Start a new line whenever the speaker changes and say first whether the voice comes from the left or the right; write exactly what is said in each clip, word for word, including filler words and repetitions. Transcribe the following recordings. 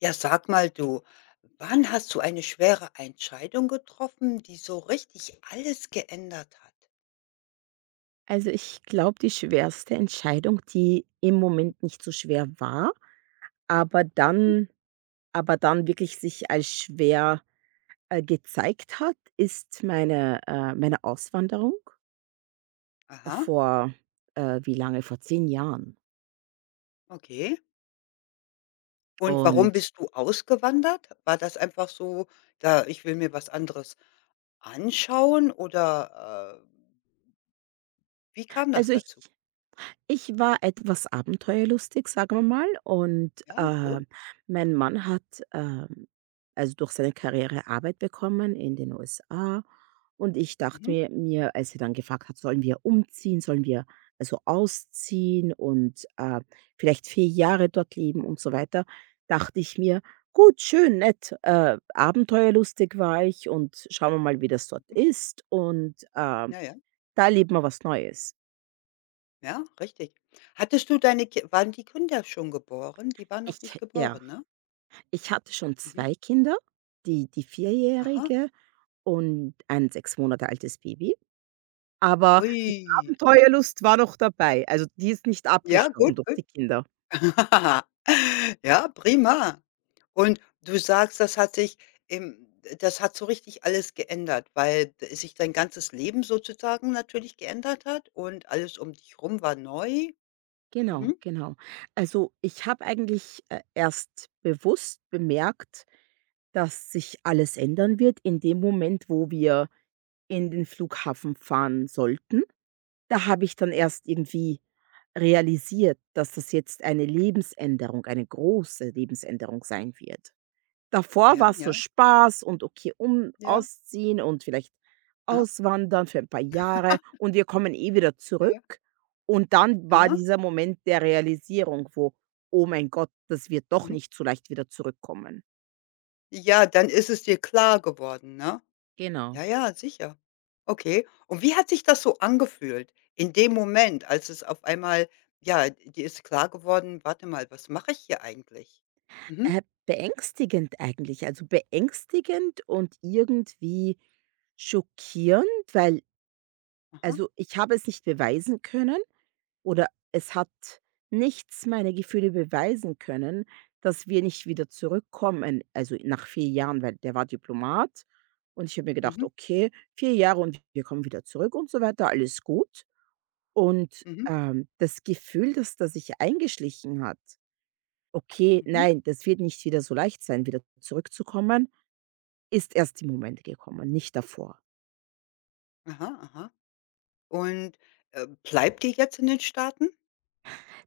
left: Ja, sag mal du, wann hast du eine schwere Entscheidung getroffen, die so richtig alles geändert hat?
right: Also, ich glaube, die schwerste Entscheidung, die im Moment nicht so schwer war, aber dann aber dann wirklich sich als schwer, äh, gezeigt hat, ist meine äh, meine Auswanderung
left: Aha,
right: vor, äh, wie lange? Vor zehn Jahren.
left: okay. Und warum
right: Und
left: bist du ausgewandert? War das einfach so, da ich will mir was anderes anschauen oder, äh, wie kam das
right: also ich
left: dazu?
right: Ich war etwas abenteuerlustig, sagen wir mal, und,
left: Ja,
right: äh,
left: gut.
right: mein Mann hat, ähm, also, durch seine Karriere Arbeit bekommen in den U S A, und ich dachte
left: Mhm,
right: mir mir, als er dann gefragt hat: „Sollen wir umziehen? Sollen wir also ausziehen und, äh, vielleicht vier Jahre dort leben?" und so weiter, dachte ich mir: „Gut, schön, nett, äh, abenteuerlustig war ich, und schauen wir mal, wie das dort
left: mhm.
right: ist, und, ähm,
left: Ja, ja,
right: da erleben wir was Neues."
left: ja, richtig. Hattest du deine Ki Waren die Kinder schon geboren? Die waren
right: Ich
left: noch nicht
right: Ja.
left: geboren, ne?
right: Ich hatte schon
left: Mhm.
right: zwei Kinder, die die
left: Aha.
right: Vierjährige und ein sechs Monate altes Baby, aber die
left: Ui.
right: Abenteuerlust war noch dabei. Also, die ist nicht
left: Ja,
right: abgestorben
left: gut,
right: durch
left: gut.
right: die Kinder.
left: Ja, prima. Und du sagst, das hat sich im das hat so richtig alles geändert, weil d sich dein ganzes Leben sozusagen natürlich geändert hat und alles um dich rum war neu.
right: Genau,
left: Mhm.
right: genau. Also, ich habe eigentlich, äh, erst bewusst bemerkt, dass sich alles ändern wird in dem Moment, wo wir in den Flughafen fahren sollten. Da habe ich dann erst irgendwie realisiert, dass das jetzt eine Lebensänderung, eine große Lebensänderung sein wird. Davor war
left: Ja,
right: es
left: ja,
right: so Spaß und okay, um
left: ja.
right: ausziehen und vielleicht
left: Aha.
right: auswandern für ein paar Jahre, und wir kommen eh wieder
left: Ja, ja.
right: zurück. Und dann war
left: Aha.
right: dieser Moment der Realisierung, wo: „Oh mein Gott, dass wir doch
left: Mhm.
right: nicht so leicht wieder zurückkommen."
left: Ja, dann ist es dir klar geworden, ne?
right: Genau.
left: Ja, ja, sicher. Okay. Und wie hat sich das so angefühlt in dem Moment, als es auf einmal ja, dir ist klar geworden: „Warte mal, was mache ich hier eigentlich?" Mhm.
right: Äh, beängstigend eigentlich, also beängstigend und irgendwie schockierend, weil,
left: Aha.
right: also, ich habe es nicht beweisen können. Oder es hat nichts meine Gefühle beweisen können, dass wir nicht wieder zurückkommen, also nach vier Jahren, weil der war Diplomat, und ich habe mir gedacht:
left: Mhm.
right: „Okay, vier Jahre und wir kommen wieder zurück und so weiter, alles gut." Und,
left: Mhm.
right: ähm, das Gefühl, dass das sich eingeschlichen hat: „Okay,
left: Mhm.
right: nein, das wird nicht wieder so leicht sein, wieder zurückzukommen", ist erst im Moment gekommen, nicht davor.
left: Aha, aha. Und, äh, bleibt ihr jetzt in den Staaten?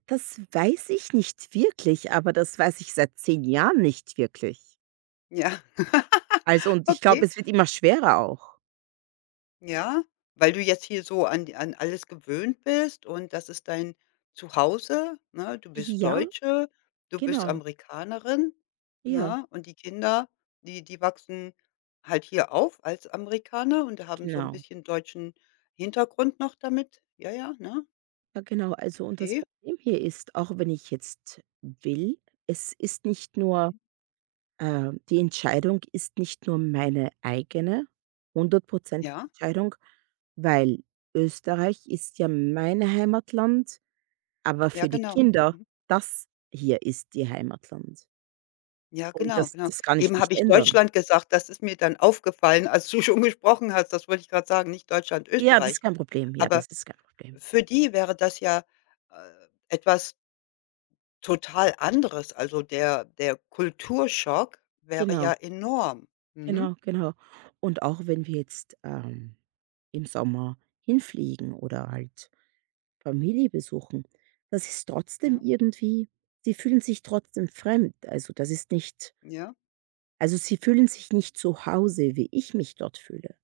right: Das weiß ich nicht wirklich, aber das weiß ich seit zehn Jahren nicht wirklich.
left: Ja.
right: Also, und ich
left: Okay.
right: glaube, es wird immer schwerer auch.
left: Ja, weil du jetzt hier so an die- an alles gewöhnt bist und das ist dein Zuhause, ne? Du bist
right: Ja,
left: Deutsche, du bist
right: genau.
left: Amerikanerin,
right: Ja,
left: ne? Und die Kinder, die die wachsen halt hier auf als Amerikaner und haben so ein
right: genau.
left: bisschen deutschen Hintergrund noch damit. Ja, ja, ne?
right: Ja, genau. Also, und das
left: Okay.
right: Problem hier ist, auch wenn ich jetzt will, es ist nicht nur
left: Mhm.
right: äh, die Entscheidung ist nicht nur meine eigene, hundertprozentige
left: Ja,
right: Entscheidung, weil Österreich ist ja mein Heimatland, aber
left: ja,
right: für die
left: genau.
right: Kinder,
left: Mhm.
right: das hier ist ihr Heimatland.
left: Ja,
right: Und
left: genau,
right: das
left: genau.
right: das kann ich
left: Eben habe
right: nicht
left: ich
right: ändern.
left: Deutschland gesagt, das ist mir dann aufgefallen, als du schon gesprochen hast. Das wollte ich gerade sagen, nicht Deutschland,
right: Ja, das ist
left: Österreich.
right: kein Problem. Ja,
left: Aber
right: das ist kein Problem.
left: für die wäre das ja, äh, etwas total anderes. Also, der der Kulturschock wäre ja
right: Genau.
left: enorm. Mhm.
right: Genau, genau. Und auch wenn wir jetzt, ähm, im Sommer hinfliegen oder halt Familie besuchen, das ist trotzdem
left: Ja,
right: irgendwie, sie fühlen sich trotzdem fremd. Also, das ist nicht,
left: ja,
right: also, sie fühlen sich nicht zu Hause, wie ich mich dort fühle.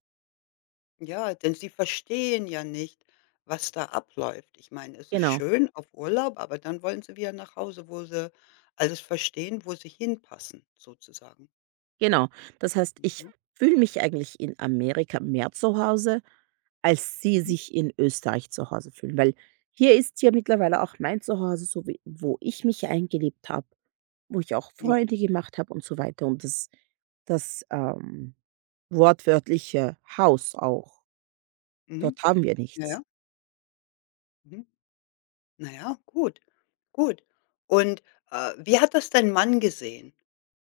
left: ja, denn sie verstehen ja nicht, was da abläuft. Ich meine, es ist
right: Genau,
left: schön auf Urlaub, aber dann wollen sie wieder nach Hause, wo sie alles verstehen, wo sie hinpassen sozusagen.
right: genau. Das heißt, ich
left: Mhm.
right: fühle mich eigentlich in Amerika mehr zu Hause, als sie
left: Mhm.
right: sich in Österreich zu Hause fühlen, weil hier ist ja mittlerweile auch mein Zuhause, so wie, wo ich mich eingelebt habe. Wo ich auch
left: Ja.
right: Freunde gemacht habe und so weiter, und das das, ähm, wortwörtliche Haus auch.
left: Mhm.
right: Dort haben wir
left: Ja,
right: nichts.
left: ja. Mhm. Na ja, gut, gut. Und, äh, wie hat das dein Mann gesehen?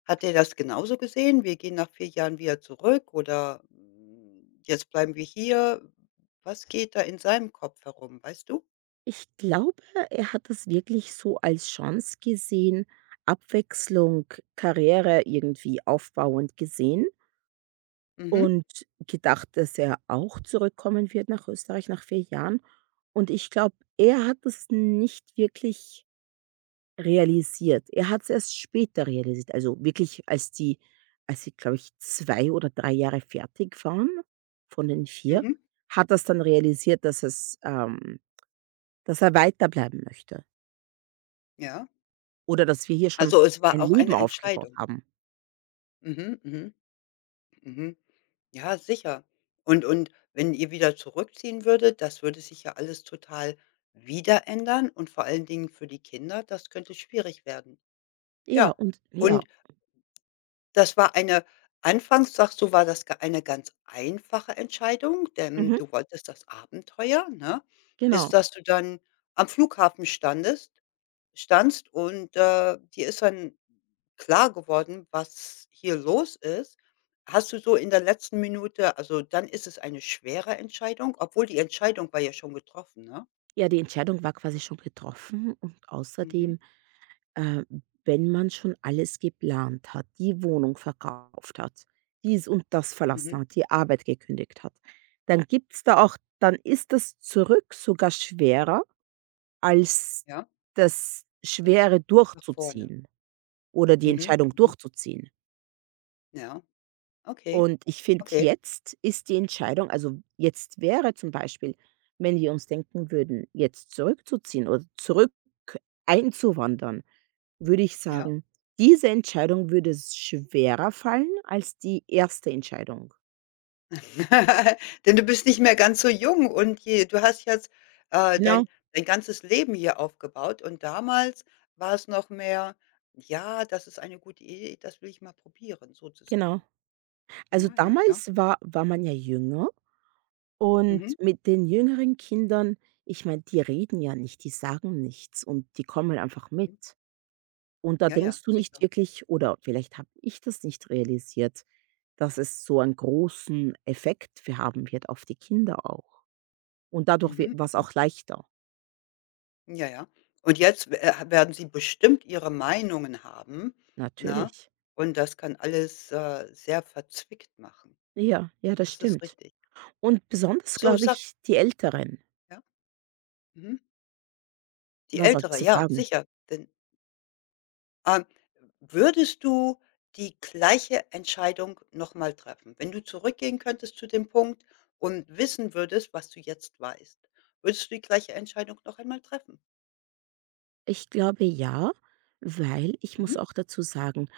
left: Hat er das genauso gesehen? Wir gehen nach vier Jahren wieder zurück oder, hm, jetzt bleiben wir hier. Was geht da in seinem Kopf herum, weißt du?
right: Ich glaube, er hat das wirklich so als Chance gesehen, Abwechslung, Karriere irgendwie aufbauend gesehen
left: Mhm,
right: und gedacht, dass er auch zurückkommen wird nach Österreich nach vier Jahren. Und ich glaube, er hat das nicht wirklich realisiert. Er hat es erst später realisiert, also wirklich, als die als sie, glaube ich, zwei oder drei Jahre fertig waren von den vier,
left: mhm,
right: hat er's dann realisiert, dass es ähm, dass er weiterbleiben möchte
left: ja.
right: oder dass wir hier schon
left: Also, es war
right: ein
left: auch
right: Leben
left: eine
right: aufgebaut
left: Entscheidung.
right: haben.
left: Mhm, mhm. Mhm. Ja, sicher. Und und wenn ihr wieder zurückziehen würdet, das würde sich ja alles total wieder ändern und vor allen Dingen für die Kinder, das könnte schwierig werden.
right: Ja,
left: Ja.
right: und ja,
left: Und das war eine Anfangs sagst du, war das ga eine ganz einfache Entscheidung, denn
right: mhm,
left: du wolltest das Abenteuer, ne? Bis
right: genau.
left: dass du dann am Flughafen standest standst und, äh, dir ist dann klar geworden, was hier los ist. Hast du so in der letzten Minute also, dann ist es eine schwere Entscheidung, obwohl die Entscheidung war ja schon getroffen, ne?
right: Ja, die Entscheidung war quasi schon getroffen, und
left: Mhm,
right: außerdem, Äh, wenn man schon alles geplant hat, die Wohnung verkauft hat, dies und das verlassen
left: mhm,
right: hat, die Arbeit gekündigt hat, dann gibt's da auch dann ist das Zurück sogar schwerer, als
left: ja,
right: das
left: das
right: Schwere
left: nach vorne.
right: durchzuziehen oder die
left: Mhm,
right: Entscheidung
left: mhm,
right: durchzuziehen.
left: ja, okay,
right: Und ich finde,
left: okay,
right: jetzt ist die Entscheidung, also, jetzt wäre zum Beispiel, wenn wir uns denken würden, jetzt zurückzuziehen oder zurück einzuwandern, würde ich
left: ja.
right: sagen, diese Entscheidung würde s schwerer fallen als die erste Entscheidung.
left: Denn du bist nicht mehr ganz so jung und je du hast jetzt, äh, dein
right: Genau,
left: dein ganzes Leben hier aufgebaut und damals war es noch mehr: „Ja, das ist eine gute Idee, das will ich mal probieren",
right: genau.
left: sozusagen. Ja,
right: Also,
left: ja, ja.
right: damals war war man ja jünger, und
left: Mhm,
right: mit den jüngeren Kindern, ich meine, die reden ja nicht, die sagen nichts, und die kommen einfach
left: mhm.
right: mit. Und da
left: Ja, ja,
right: denkst du nicht
left: sicher.
right: wirklich, oder vielleicht habe ich das nicht realisiert, dass es so einen großen Effekt wir haben wird auf die Kinder auch. Und dadurch wird
left: Mhm,
right: was
left: mhm.
right: auch leichter,
left: Ja, ja. Und jetzt äh, werden sie bestimmt ihre Meinungen haben, na.
right: natürlich.
left: Und das kann alles, äh, sehr verzwickt machen.
right: Ja, ja, das
left: Das ist
right: stimmt.
left: richtig.
right: Und besonders,
left: So,
right: glaube
left: sag
right: ich, die Älteren.
left: ja? Mhm. Die
right: Was
left: Ältere,
right: solltest du
left: ja,
right: fragen?
left: sicher, denn Ähm, würdest du die gleiche Entscheidung noch mal treffen? Wenn du zurückgehen könntest zu dem Punkt und wissen würdest, was du jetzt weißt, würdest du die gleiche Entscheidung noch einmal treffen?
right: Ich glaube ja, weil ich
left: Mhm.
right: muss auch dazu sagen,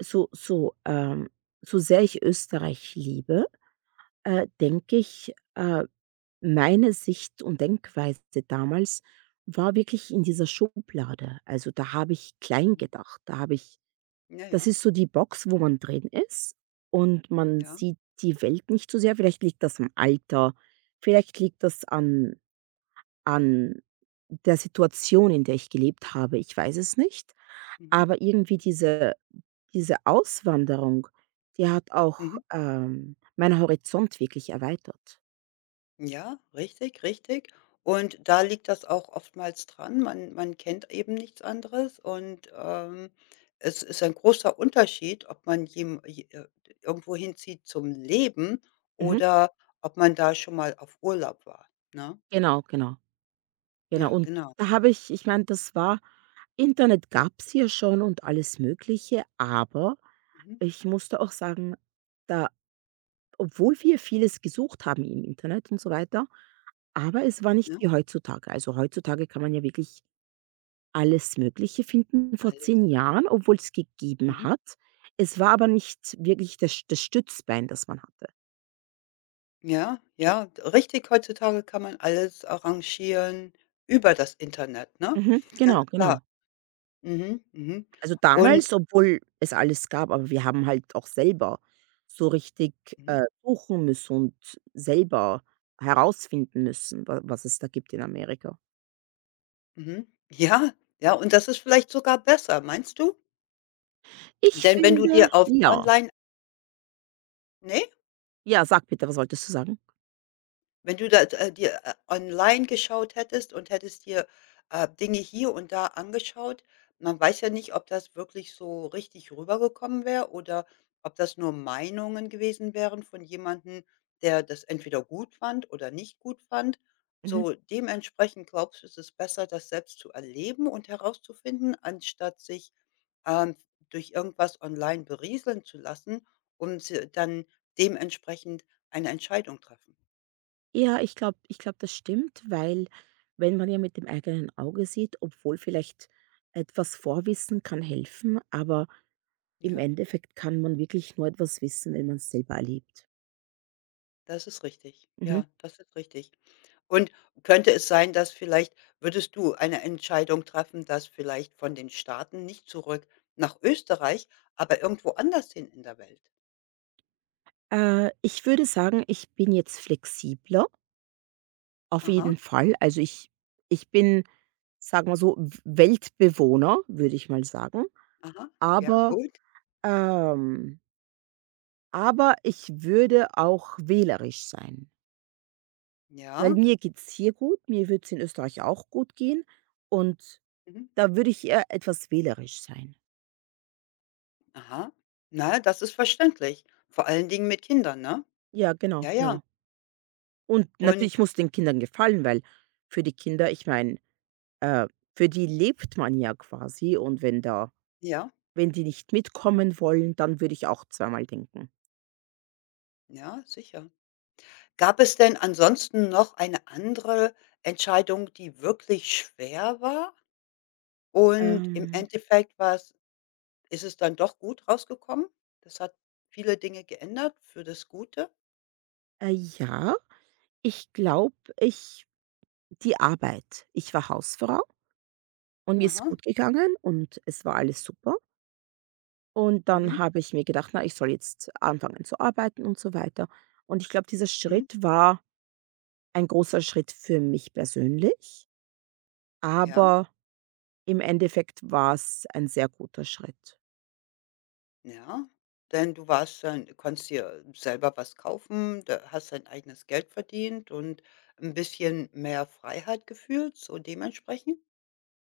right: so so, ähm so sehr ich Österreich liebe, äh, denke ich, äh meine Sicht und Denkweise damals war wirklich in dieser Schublade. Also, da habe ich klein
left: Mhm.
right: gedacht. Da habe ich
left: Ja,
right: das
left: ja,
right: ist so die Box, wo man drin ist, und man
left: ja.
right: sieht die Welt nicht so sehr. Vielleicht liegt das am Alter, vielleicht liegt das an an der Situation, in der ich gelebt habe. Ich weiß es nicht,
left: Mhm.
right: aber irgendwie diese diese Auswanderung, die hat auch,
left: Mhm.
right: ähm, meinen Horizont wirklich erweitert.
left: Ja, richtig, richtig. Und da liegt das auch oftmals dran. Man man kennt eben nichts anderes und, ähm, es ist ein großer Unterschied, ob man jem je äh, irgendwo hinzieht zum Leben
right: Mhm.
left: oder ob man da schon mal auf Urlaub war, ne?
right: Genau, genau. Genau,
left: Ja,
right: und
left: genau.
right: da habe ich ich meine, das war Internet gab's ja schon und alles Mögliche, aber
left: Mhm.
right: ich musste auch sagen, da, obwohl wir vieles gesucht haben im Internet und so weiter, aber es war nicht
left: Ne?
right: wie heutzutage. Also, heutzutage kann man ja wirklich alles Mögliche finden, vor
left: Alles.
right: zehn Jahren, obwohl es gegeben
left: Mhm.
right: hat. Es war aber nicht wirklich das das Stützbein, das man hatte.
left: Ja, ja, richtig, heutzutage kann man alles arrangieren über das Internet, ne?
right: Mhm,
left: Ganz
right: genau,
left: klar.
right: genau.
left: Mhm, mhm.
right: Also,
left: Und
right: damals, obwohl es alles gab, aber wir haben halt auch selber so richtig,
left: mhm.
right: äh, suchen müssen und selber herausfinden müssen, wa was es da gibt in Amerika.
left: Mhm. Ja, ja, und das ist vielleicht sogar besser, meinst du?
right: Ich
left: Denn wenn du
right: finde
left: dir auf
right: ja.
left: online ne?
right: Ja, sag bitte, was wolltest du sagen?
left: Wenn du da äh, dir, äh, online geschaut hättest und hättest dir, äh, Dinge hier und da angeschaut, man weiß ja nicht, ob das wirklich so richtig rübergekommen wäre oder ob das nur Meinungen gewesen wären von jemanden, der das entweder gut fand oder nicht gut fand.
right: Mhm.
left: So dementsprechend glaubst du, ist es besser, das selbst zu erleben und herauszufinden, anstatt sich, ähm, durch irgendwas online berieseln zu lassen und dann dementsprechend eine Entscheidung treffen,
right: Ja, ich glaube ich glaube, das stimmt, weil wenn man ja mit dem eigenen Auge sieht, obwohl vielleicht etwas Vorwissen kann helfen, aber im
left: ja?
right: Endeffekt kann man wirklich nur etwas wissen, wenn man es selber erlebt.
left: Das ist richtig. Ja,
right: Mhm.
left: das ist richtig. Und könnte es sein, dass vielleicht würdest du eine Entscheidung treffen, dass vielleicht von den Staaten nicht zurück nach Österreich, aber irgendwo anders hin in der Welt?
right: Äh, ich würde sagen, ich bin jetzt flexibler, auf
left: Aha,
right: jeden Fall. Also ich ich bin, sagen wir so, W Weltbewohner, würde ich mal sagen.
left: aha, ja,
right: Aber,
left: gut.
right: ähm aber ich würde auch wählerisch sein, weil
left: Ja,
right: mir geht's hier gut, mir würd's in Österreich auch gut gehen, und
left: mhm,
right: da würde ich eher etwas wählerisch sein.
left: aha. Na, das ist verständlich. Vor allen Dingen mit Kindern, ne?
right: Ja, genau,
left: Ja, ja.
right: genau. Und
left: Und
right: natürlich muss den Kindern gefallen, weil für die Kinder, ich meine, äh, für die lebt man ja quasi, und wenn da
left: ja,
right: Wenn die nicht
left: mhm,
right: mitkommen wollen, dann würde ich auch zweimal denken.
left: ja, sicher. Gab es denn ansonsten noch eine andere Entscheidung, die wirklich schwer war? Und im
right: Ähm,
left: Endeffekt war's ist es dann doch gut rausgekommen. Das hat viele Dinge geändert für das Gute.
right: äh, ja, ich glaube, ich die Arbeit. Ich war Hausfrau und mir ist
left: Aha.
right: gut gegangen und es war alles super. Und
left: Mhm.
right: dann habe ich mir gedacht: „Na, ich soll jetzt anfangen zu arbeiten" und so weiter. Und ich glaube, dieser
left: Mhm.
right: Schritt war ein großer Schritt für mich persönlich,
left: Ja,
right: aber im Endeffekt war es ein sehr guter Schritt.
left: ja. Denn du warst dann du konntest dir selber was kaufen, da hast dein eigenes Geld verdient und ein bisschen mehr Freiheit gefühlt, so dementsprechend?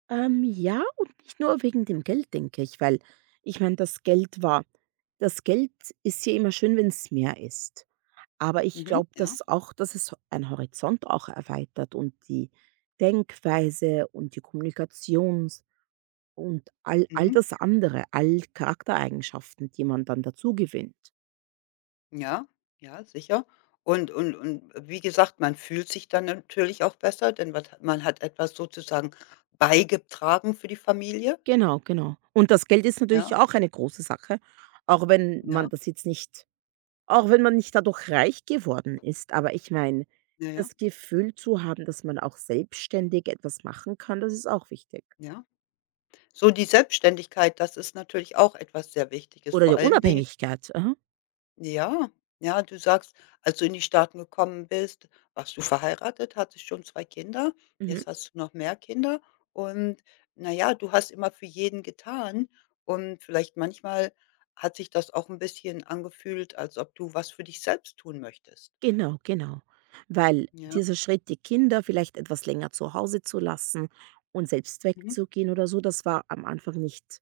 right: Ähm, ja, und nicht nur wegen dem Geld, denke ich, weil ich meine, das Geld war das Geld ist ja immer schön, wenn es mehr ist. Aber ich
left: Mhm.
right: glaube,
left: Ja.
right: dass auch, dass es einen Horizont auch erweitert und die Denkweise und die Kommunikations und all, all
left: Mhm.
right: das andere, all Charaktereigenschaften, die man dann dazu gewinnt.
left: Ja, ja, sicher. Und und und äh, wie gesagt, man fühlt sich dann natürlich auch besser, denn was hat- man hat etwas sozusagen beigetragen für die Familie.
right: Genau, genau. Und das Geld ist natürlich
left: Ja,
right: auch eine große Sache, auch wenn
left: ja,
right: man das jetzt nicht Auch wenn man nicht dadurch reich geworden ist, aber ich meine,
left: ja, ja,
right: das Gefühl zu haben, dass man auch selbstständig etwas machen kann, das ist auch wichtig.
left: ja. So die Selbstständigkeit, das ist natürlich auch etwas sehr Wichtiges,
right: Oder die
left: vor allen Dingen
right: Unabhängigkeit. Aha.
left: Ja, ja, du sagst, als du in die Staaten gekommen bist, warst du verheiratet, hattest schon zwei Kinder,
right: Mhm.
left: jetzt hast du noch mehr Kinder und na ja, du hast immer für jeden getan und vielleicht manchmal hat sich das auch ein bisschen angefühlt, als ob du was für dich selbst tun möchtest.
right: Genau, genau. Weil
left: Ja,
right: dieser Schritt, die Kinder vielleicht etwas länger zu Hause zu lassen und selbst
left: mhm,
right: wegzugehen oder so, das war am Anfang nicht,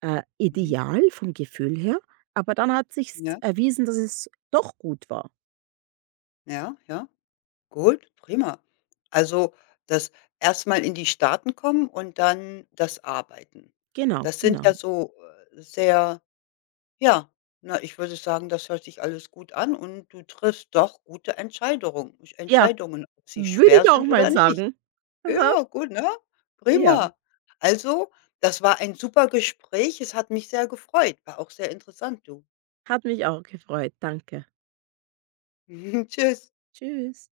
right: äh,
left: mhm,
right: ideal vom Gefühl her, aber dann hat sich
left: ja,
right: erwiesen, dass es doch gut war.
left: ja, ja, gut, prima. Also, das erstmal in die Staaten kommen und dann das Arbeiten.
right: Genau,
left: Das sind
right: genau.
left: ja so, äh, sehr Ja, na, ich würde sagen, das hört sich alles gut an und du triffst doch gute Entscheidungen
right: Ja,
left: Entscheidungen, ob sie
right: würde
left: schwer
right: ich auch
left: sind
right: mal
left: oder nicht.
right: sagen. Aha,
left: Ja, gut, ne?
right: ja.
left: Prima. Also, das war ein super Gespräch. Es hat mich sehr gefreut. War auch sehr interessant, du.
right: Hat mich auch gefreut. Danke.
left: Tschüss.
right: Tschüss.